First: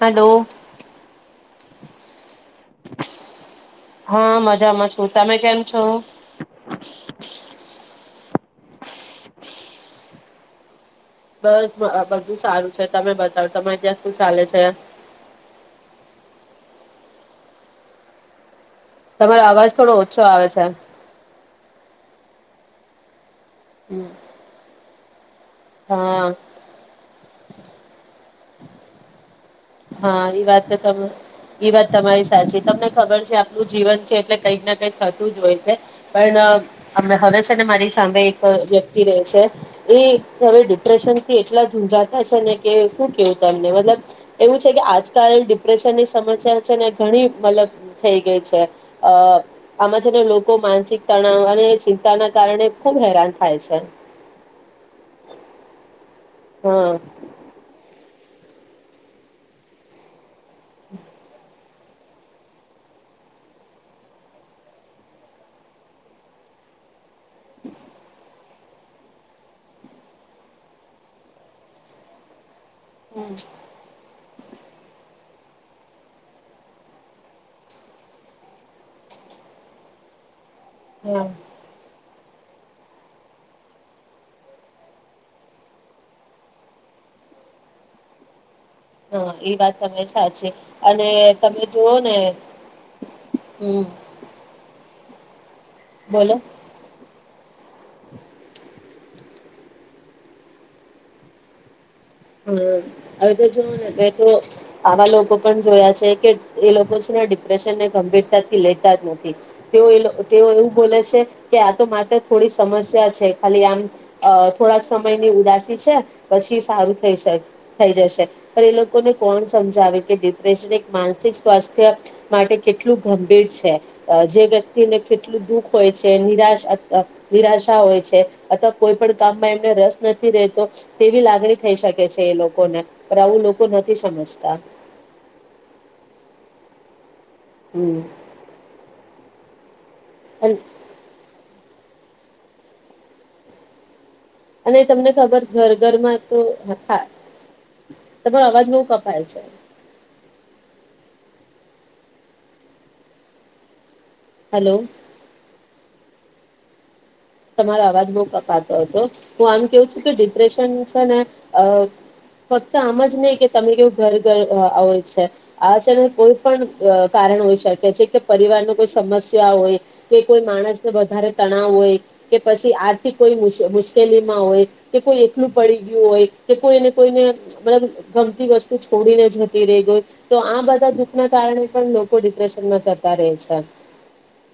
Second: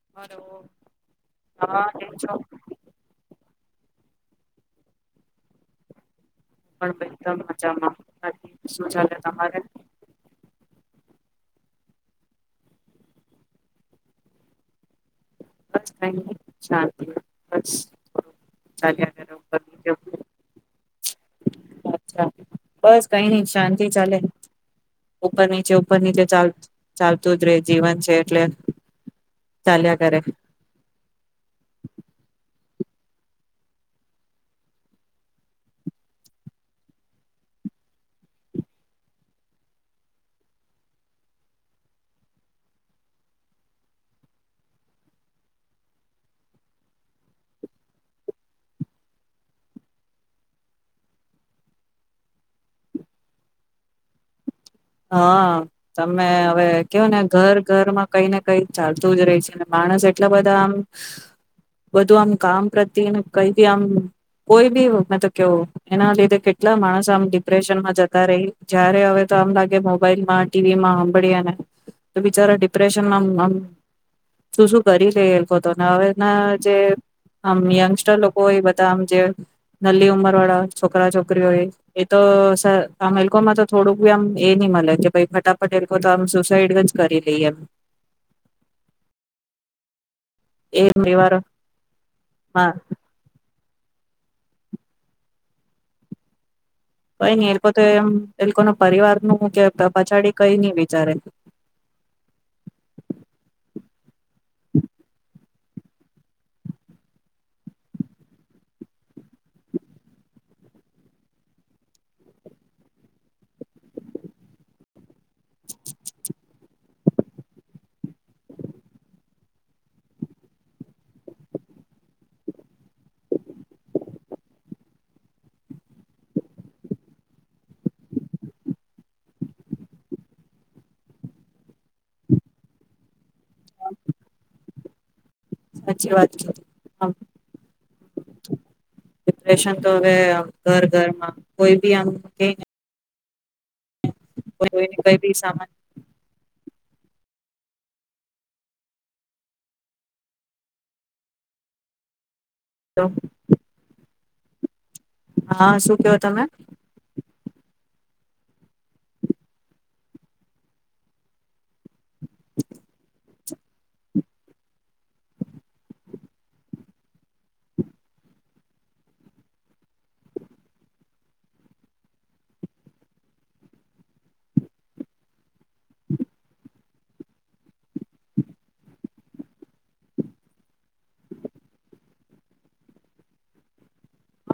Hello હા કેમ છો. હા મજામાં છું તમે કેમ છો હું પણ એકદમ મજામાં. શું ચાલે તમારે? બસ બધું સારું છે તમે બતાવ તમારે ત્યાં શું ચાલે છે. [unintelligible] કરે તમારો ઉપર અવાજ થોડો ઓછો નીચે. આવે છે. અચ્છા, બસ કઈની જ શાંતિ ચાલે. ઉપર નીચે ઉપર નીચે હા ચાલ ચાલતું જ રે જીવન છે એટલે. ચાલ્યા કરે હા, એ વાત તો તમે એ વાત તમારી સાચી તમને ખબર છે આપણું જીવન છે એટલે કઈક ને કઈક થતું જ હોય છે પણ હવે છેને મારી સામે એક વ્યક્તિ રહે છે એ હવે ડિપ્રેશનથી એટલા ઝૂઝાતા છેને કે શું કેવું તમને મતલબ એવું છે કે આજકાલ ડિપ્રેશનની સમસ્યા છેને ઘણી મતલબ થઈ ગઈ છે અ આમાં છેને લોકો માનસિક તણાવ અને ચિંતાના કારણે ખૂબ હેરાન થાય છે. હા તમે હવે હા કેવોને ઘર ઘરમાં કઈને કઈ ચાલતું જ રેય છે માણસ એટલા બધાં આમ બધું આમ કામ પ્રત્યનું કઈ બી આમ કોઈ બી મેતો કેવું એના લીધે કેટલા માણસ આમ ડિપ્રેશનમાં જતા રેય જયારે હવે તો આમ લાગ મોબાઈલમાં, ટીવીમાં હંભળીએને તો બિચારા ડિ હમ [unintelligible] નામ. શું શું કરી લે એ લોકો હતો હવેના જે આમ યંગસ્ટર લોકો હોય બધા આમ જે નલી ઉમર વાળા છોકરા હા છોકરીઓ એ તો સ અમેલકોમાં તો થોડુંક આમ એ નહી મને કે ભાઈ ફટાફટ એ લોકો તો આમ સુસાઈડ જ કરી લઈએ એમ હા એ વાત તમે સાચી એ અને પરિવારમાં તમે જુઓ ને હમ બોલો કઈ નઈ એ લોકો તો એમ એ લોકો ના પરિવાર નુ કે પછાડી કઈ નહી વિચારે હ હવે તો જોને તો આવા લોકો પણ જોયા છે કે એ લોકો છે ને ડિપ્રેશનને ગંભીરતાથી લેતા જ નથી તેઓ તેઓ એવું બોલે છે કે આ તો માત્ર થોડી સમસ્યા છે ખાલી આમ થોડાક સમયની ઉદાસી છે પછી સારું થઈ જશે પણ એ લોકોને કોણ સમજાવે કે ડિપ્રેશન એક માનસિક સ્વાસ્થ્ય માટે કેટલું ગંભીર છે જે વ્યક્તિને કેટલું દુઃખ હોય છે નિરાશ નિરાશા હોય છે અથવા કોઈ પણ કામમાં એમને રસ નથી રહેતો તેવી લાગણી થઈ શકે છે એ લોકોને પણ આવું લોકો નથી સમજતા સાચી વાત છે હમ રેશન તો હવે અન- ઘર ઘરમાં કોઈ ભી આમ કેયને અને તમને કઈ બી ખબર સામાન ઘર ઘરમાં તો હા તમારો અવાજ બો કપાય છે [inaudible] હાલો હા શું કેવો તમે તમારો અવાજ બો કપાતો હતો હું આમ કેવું છું કે ડિપ્રેશન છે ને અ ફક્ત આમાં જ નઈ કે તમે કેવું ઘર ઘર હોય છે આ છે ને કોઈ પણ કારણ હોય શકે છે કે પરિવાર નુ કોઈ સમસ્યા હોય કે કોઈ માણસને વધારે તણાવ હોય કે પછી આથીક કોઈ મુશ્કેલીમાં હોય કે કોઈ એકલું પડી ગયું હોય કે કોઈને કોઈને મલબ ગમતી વસ્તુ છોડીને જતી રહી ગય તો આ બધા દુઃખના કારણે પણ લોકો ડિપ્રેશનમાં જતા રેય છે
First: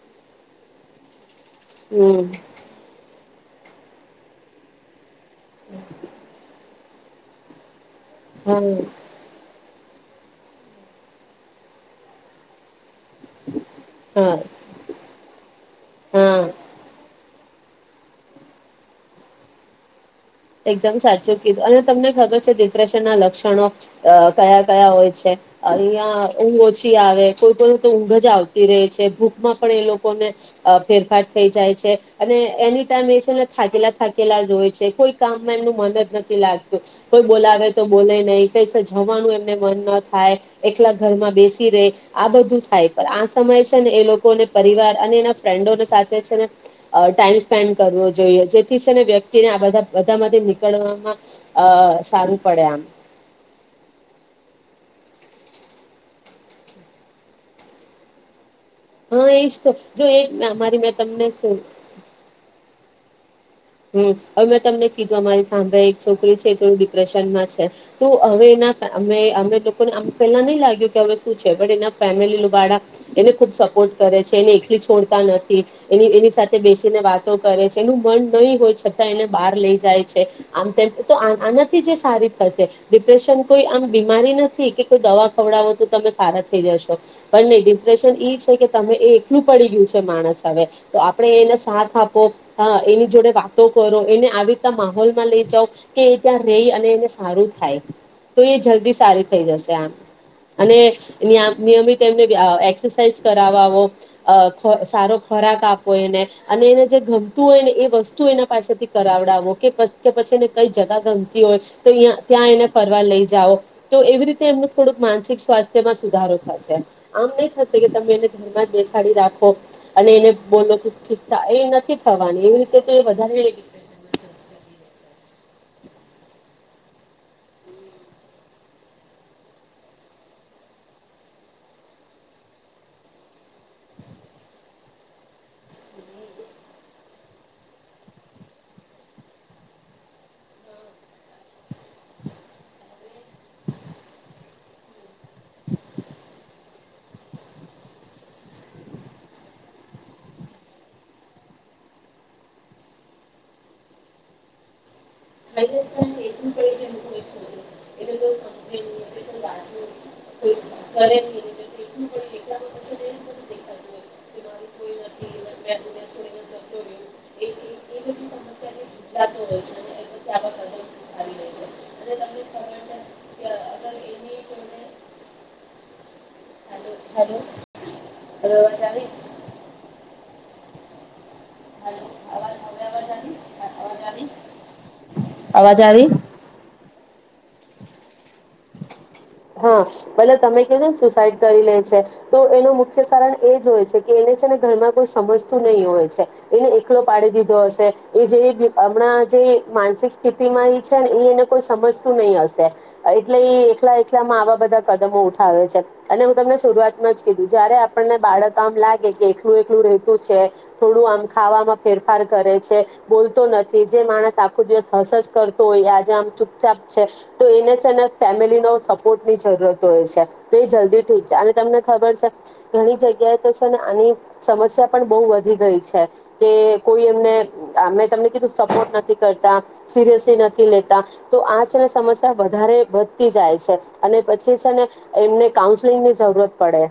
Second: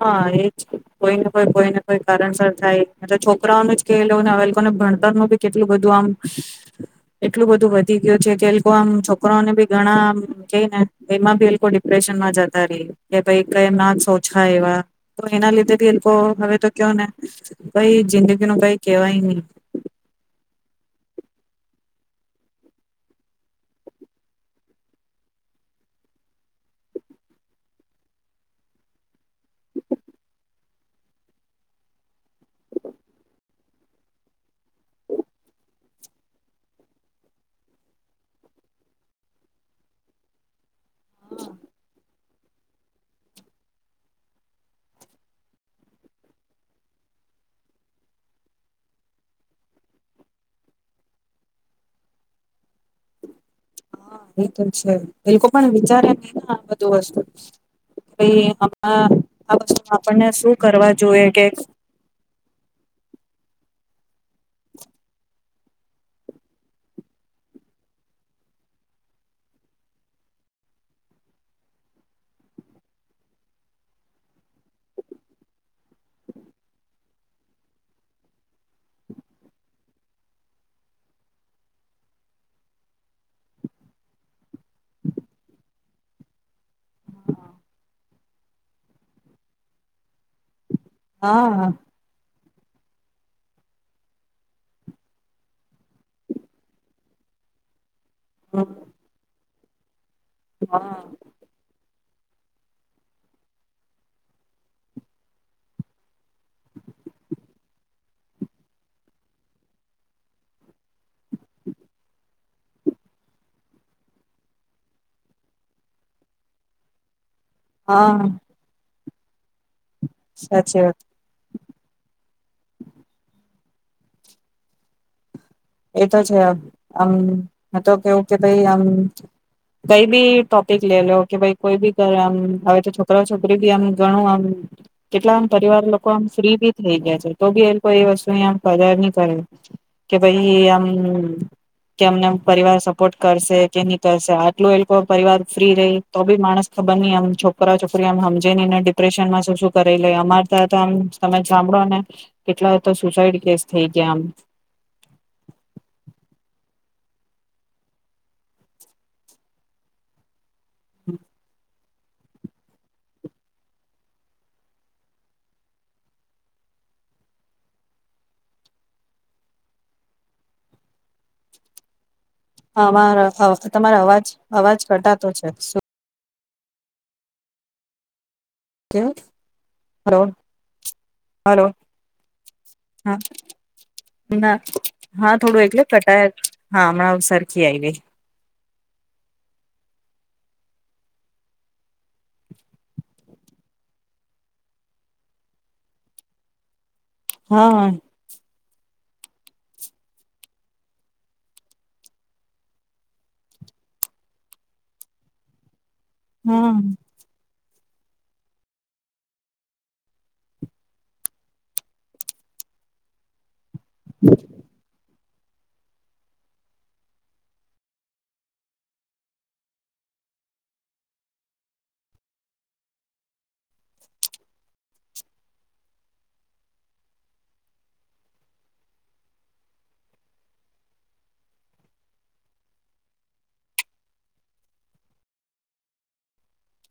હા એજ કોઈ કોઈ ને કોઈ હમ કારણસર થાય છોક છોકરાનો નુ જ કેયલોવો ને એલોકોને ભણ ભણતર માં ભી કેટલું બધું આમ એટલું બધું વ વધી ગયો છે કે હા લોકો આમ છોકરોને ઘણા કે ને એમાં ભી એ લોકો ડિપ્રેશન માં જતા રેય કે ભાઈ કેમ ના સોચ હા એવા તો એના લીધેથી લોકો હા લોકો હવે તો કેવો ને કઈ જિંદગી નુ કઈ કેહેવાય ની એકદમ સાચું કીધું અને તમને ખબર છે ડિપ્રેશન ના લક્ષણો કયા કયા હોય છે અહિયાં ઊંઘ ઓછી આવે કોઈને તો ઊંઘ જ આવતી રહે છે ભૂખમાં પણ એ લોકોને ફેરફાર થઈ જાય છે અને એની ટાઈમ એ છે ને થાકેલા થાકેલા જ હોય છે કોઈ કામમાં એમનું મન જ નથી લાગતું કોઈ બોલાવે તો બોલે નહી કઈ જવાનું એમને મન ન થાય એકલા ઘરમાં બેસી રે આ બધું થાય પણ આ સમયે છે ને એ લોકોને પરિવાર અને એના ફ્રેન્ડોને સાથે છે ને ટાઈમ સ્પેન્ડ કરવો જોઈએ જેથી છે ને વ્યક્તિને આ બધા બધામાંથી નીકળવામાં અ સારું પડે આમ હા એ તો છે એ લોકો પણ વિચારે ની ને આ બધું વસ્તુ ભઈ હ હા એજ આ તો વસ્તુમા જો આપણને એક શું મારી મેં કરવા જોઈએ તમને કે શું હમ હવે મેં તમને કીધું અમારી સામે એક છોકરી છે થોડું ડિપ્રેશનમાં છે તો હવે એના અ અમે અંમે લોકોને પેલા નહી લાગ્યું કે હવે શું છે એના ફેમિલી વાળા એને ખુબ સપોર્ટ કરે છે એને એકલી છોડતા નથી એની એની સાથે બેસીને વાતો કરે છે એનું મન નહી હોય છતાં એને બાર લઈ જાય છે આમ તેમ તો આનાથી જે સારી થશે ડિપ્રેશન કોઈ આમ બીમારી નથી કે કોઈ દવા ખવડાવો તો તમે સારા થઈ જશો પણ નહી ડિપ્રેશન ઈ છે કે તમે એ એકલું પડી ગયું છે માણસ હવે તો આપડે એને હા શાથ આપવો હા એની જોડે વાતો કરો એને આવીરીતના માહોલમાં લઈ જાવ કે એ ત્યાં રહી અને એને સારું થાય તો એ હા જલ્દી સારી થઈ જશે ત્યાં અને નિયા નિયમિત તેમને અ એસરસાાઈઝ કરાવાવો અ ખ સારો ખોરાક આપો એને અને એને જે ગમતું હોય ને એ વસ તુ એને પાસેથી કરાવડાવો કે પ કે પછી કઈ જગા ગમતી હોય તોયા ત્યાં એને ફરવા લઈ જાવ તો એવી રીતે એમનું થોડુંક માનસિક સ્વાસ્થ્યમાં સુધારો થશે આમ ની થશે કે તમે હા એને ધરમા જ બેસ બેહાડી રાખો અને એને બોલો સાચી વાત તો એ નથી ફા પાણીએ છેતે વધારે ડિપ્રેશન માં જતી રહશે એ તો છે આમ ન તો કેવું કે ભાઈ આમ કઈ બી ટોપિક લે લો કે ભાઈ કોઈ બી કર આમ હવે તો છોકરા છોકરી બી આમ ગણું આમ કેટલામ પરિવાર લોકો આમ ફ્રી ભી થઈ ગયા છે તો બી એ લોકો એ વસ્તુની કદર નઈ કરે ભાઈ આમ કે અમને પરિવાર સપોર્ટ કરશે કે ની કરશે આટલો એ લોકો પરિવાર ફ્રી રેય તો બી માણસ ખબર ની આમ છોકરા છોકરી આમ હમજે ની ને ડિપ્રેશન માં શું શું કરી લે અમાર તયા ત આમ તમે સાંભળો ને કેટલા તો સુસાઈડ કેસ થઈ ગયા આમ [unintelligible] કરે એલું પડે એટલા બધા છેને એમ દેખાતું હોય કે મારું કોઈ નથી મે દુનીયા છડીને જતો રહ્યું એ બધી સમસ્યા એ જોડાતો હોય છે. [unintelligible] આવી રહી છે અને તમને ખબર છે તમારો કે અ અગર તમારો અવાજ એની અવાજ કરતા તો છે શું હાલો હાલો અવે અવાજ આવે કેવું હલો હલો હેલો અવાજ હવે અવાજ હા આવી અવાજ આવી ના હા થોડું અવાજ એકલે આવી કટાય હા હમણાં સર છી આઈવી હા પલે તમે કીધુ ને સુસાઈડ કરી લે છે તો એનું મુખ્ય કારણ એ જ હોય છે કે એને છે ને ઘરમાં કોઈ સમજતું નહી હોય છે એને કલો પાડી દીધો હા હશે હા એ જેવી અમ હણા જે માનસિક સ્થિતિ માં એ છે ને એ એને કોઈ સમજતું નહી હશે એ એટલે એ એકલા એકલા માં આવા બધા કદમો ઉઠાવે છે. અને હું તમને હમ શરૂઆતમાં જ કીધી જયારે આપણને બાળક આમ લાગે કે એકલું એકલું રહેેતું છે થોડું આમ ખાવામાં ફેરફાર કરે છે બોલતો ન તે જે માણસ આખ દિવસ હસ કરતો હોય આજે આમ ચૂપચાપ છે તો એને છે ને ફેમિલી નો સપોર્ટ ની જરૂરત હોય છે તો એ જલ્દી ઠીક છે અને તમને ખબર છે ઘણી જગ્યાએ તો છે ને આની સમસ્યા પણ બહુ વધી ગઈ છે કે કોઈ એમને મેં તમને કીધું સપોર્ટ નથી કરતા સિરિયસલી નથી લેતા તો આ છે ને સમસ્યા વધારે જાય છે અને પછી છે ને એમને કાઉન્સલિંગ ની જરૂરત પડે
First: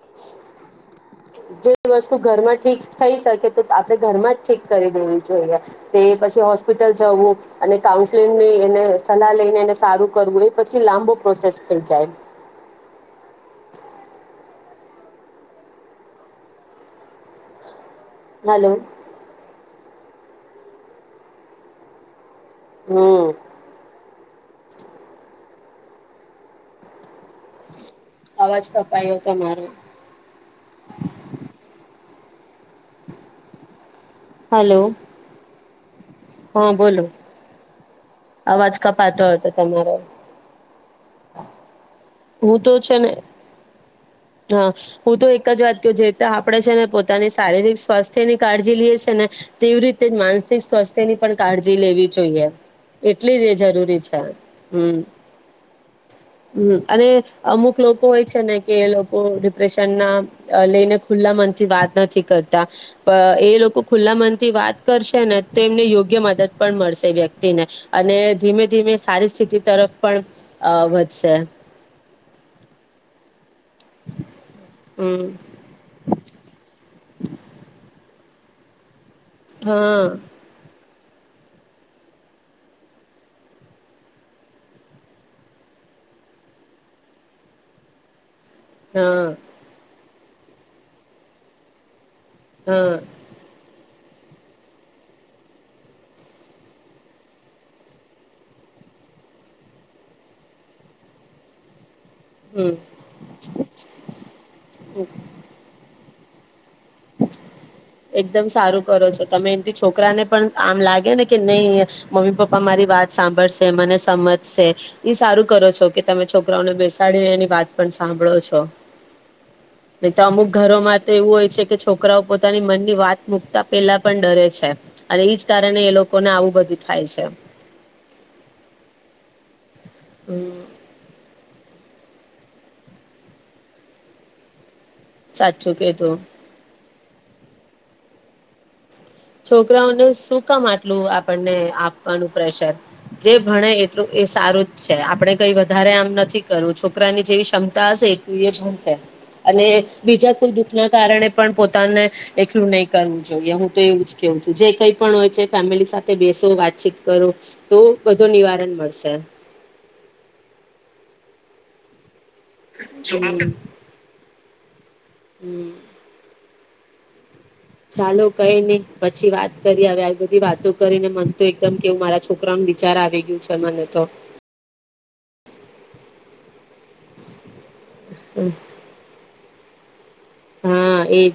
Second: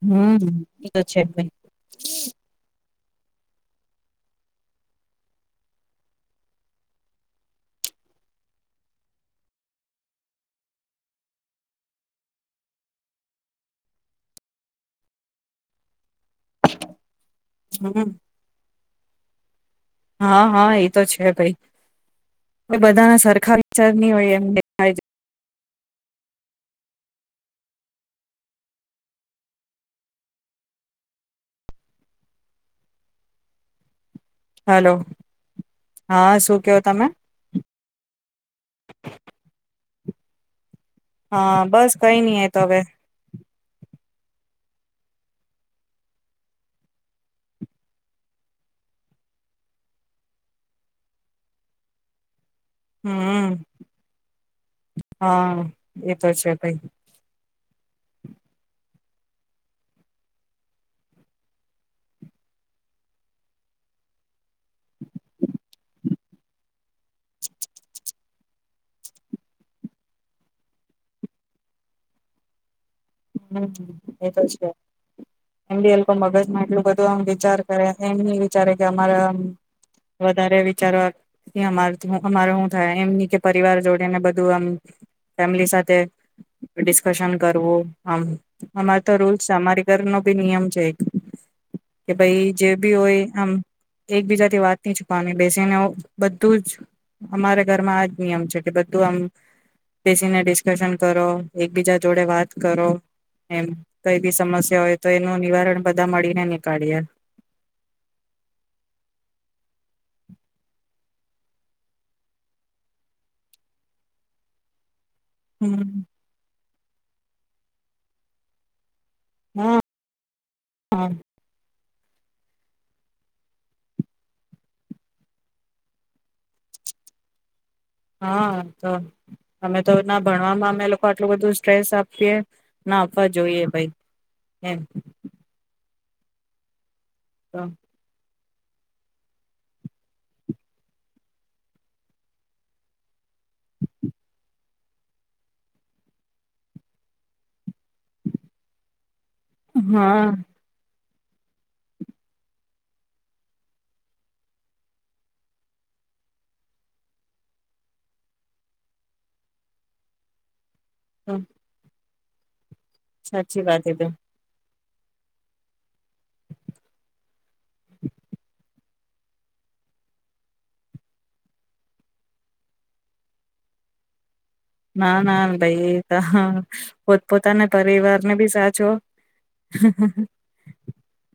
હમ એ તો છે ભાઈ જે વસ્તુ ઘરમાં ઠીક થઈ શકે તો આપણે ઘરમાં જ ઠીક કરી દેવી જોઈએ તે પછી હોસ્પિટલ જવું અને કાઉન્સલિંગ ની એને સલાહ લઈને એને સારું કરવું પછી લાંબો પ્રોસેસ થ જાય હમ હાલો હા હા એ તો છે ભાઈ એ હમ બધાના સરખા વિચારની હોય એ દેખાય જાય અવાજ કપાયો તમારો હલો હલોો હા શું કેો તમે અવાજ કપાતો હતો તમારો હા બસ કઈ નહ હું તો તોવે છે ને હા હું તો એક જ વાત ક જે રી આપણેે છે ને પોતાની શારીરિક સ્વાસ્થ્યની કાળજી લઈએ છ છે ને તેવી રીતે જ માનસિક સ્વાસ્થ્ય ની પણ કાળજી લેવી જોઈએ એટલી જ હમ એ જરૂરી છે હમ હા એ તો છે ભાઈ હમ અને અમુક લોકો હોય છે ને કે લોકો ડિપ્રેશન ના લઈને ખુલ્લા મનથી વાત નથી કરતા પણ એ લોકો ખુલ્લા મનથી વાત કરશે ને યોગ્ય મદદ પણ મળશે વ્યક્તિને અને ધીમે ધીમે સારી સ્થિતિ તરફ પણ વધશે હમ એતો જ કે હમ એમડી એ મગજ માં એટલું બધું આમ વિચાર કરે મ વિચારે કે મ્હારા હા વધારે વિચારવા અમારે શું થાય એમની કે પરિવાર જોડીને બધું આમ ફેમિલી સાથે ડિસ્કશન કરવું હમ અમારે તો હા રૂલ્ છે અમારી ઘર ન અભ નમ જક કે ભાઈ જે હા બી હોય આમ એકબીજાથી વાત ન છુપવાની બેસીને બધું જ અમારા ઘરમાં આજ નિયમ છે કે બધું આમ બેસીને ડિસ્કશન કરો એકબીજા જોડે વાત હમ કરો એમ કઈ બી સમસ્યા હોય તો એનું નિવારણ તા મળી ન એકદમ સારું કરો છો તમે એથી છોકરી છોકરાને પણ આમ લાગે ને કે નહી મમ્મી પપ્પા મારી વાત સાંભળશે મને સમજશે ઈ સારું કરો છો કે તમે છોકરાઓને બેસ ડી એની વાત પણ સાંભળો છો હા ન તો અમુક ઘરોમાં હા તો એવું હોય છે કે છોકરાઓ પોતાની મનની વાત મુૂકતા પેલા પણ ડરે છે. અને એજ કારણે એ લોકોને આવું બધું થાય છે. હા તો અમે તો ના હમ ભણવામાં અમે એ લોકો આટલું બધું સ્રેસ આપીએ ના આપવા જોઈએ ભાઈ એમ સાચું કેતોું તો છોકરાઓને શું કામ આટલું આપણને આપવાનું પ્રેશર જે ભણે એટલું એ સારું જ છે આપણે કઈ વધારે આમ નથી કરું છોકરાની જેવી ક્ષમતા હશે એટલી એ ભશે અને હા બીજા કોઈ દુઃખના કારણે પણ પોતાને એકલું નહી કરવું જોઈએ હું તો એવું જ કેવું છું જે કઈ પણ હોય છે ફેમિલી સાથે બેસો વાતચીત કરો તો બધું નિવારણ મળશે હમ હમ સાચી વાત હ તો હમ ચાલો કઈ નહી પછી વાત કરી આવે આવી બધી વાતો કરીને મન તો એકદમ કેવું મારા છોકરા ન બ વિચાર આવી ગયું છે મને તો ના ના ભાઈ પોતપોતાના પરિવાર ને બી સાચો [unintelligible] હા એજ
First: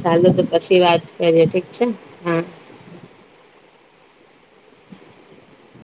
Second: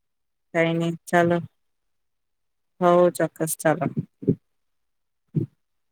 ચાલુ તો કઈ પછી નઈ વાત ચાલો કરીએ ઠીક છે હા હોવ ચોક્કસ [unintelligible]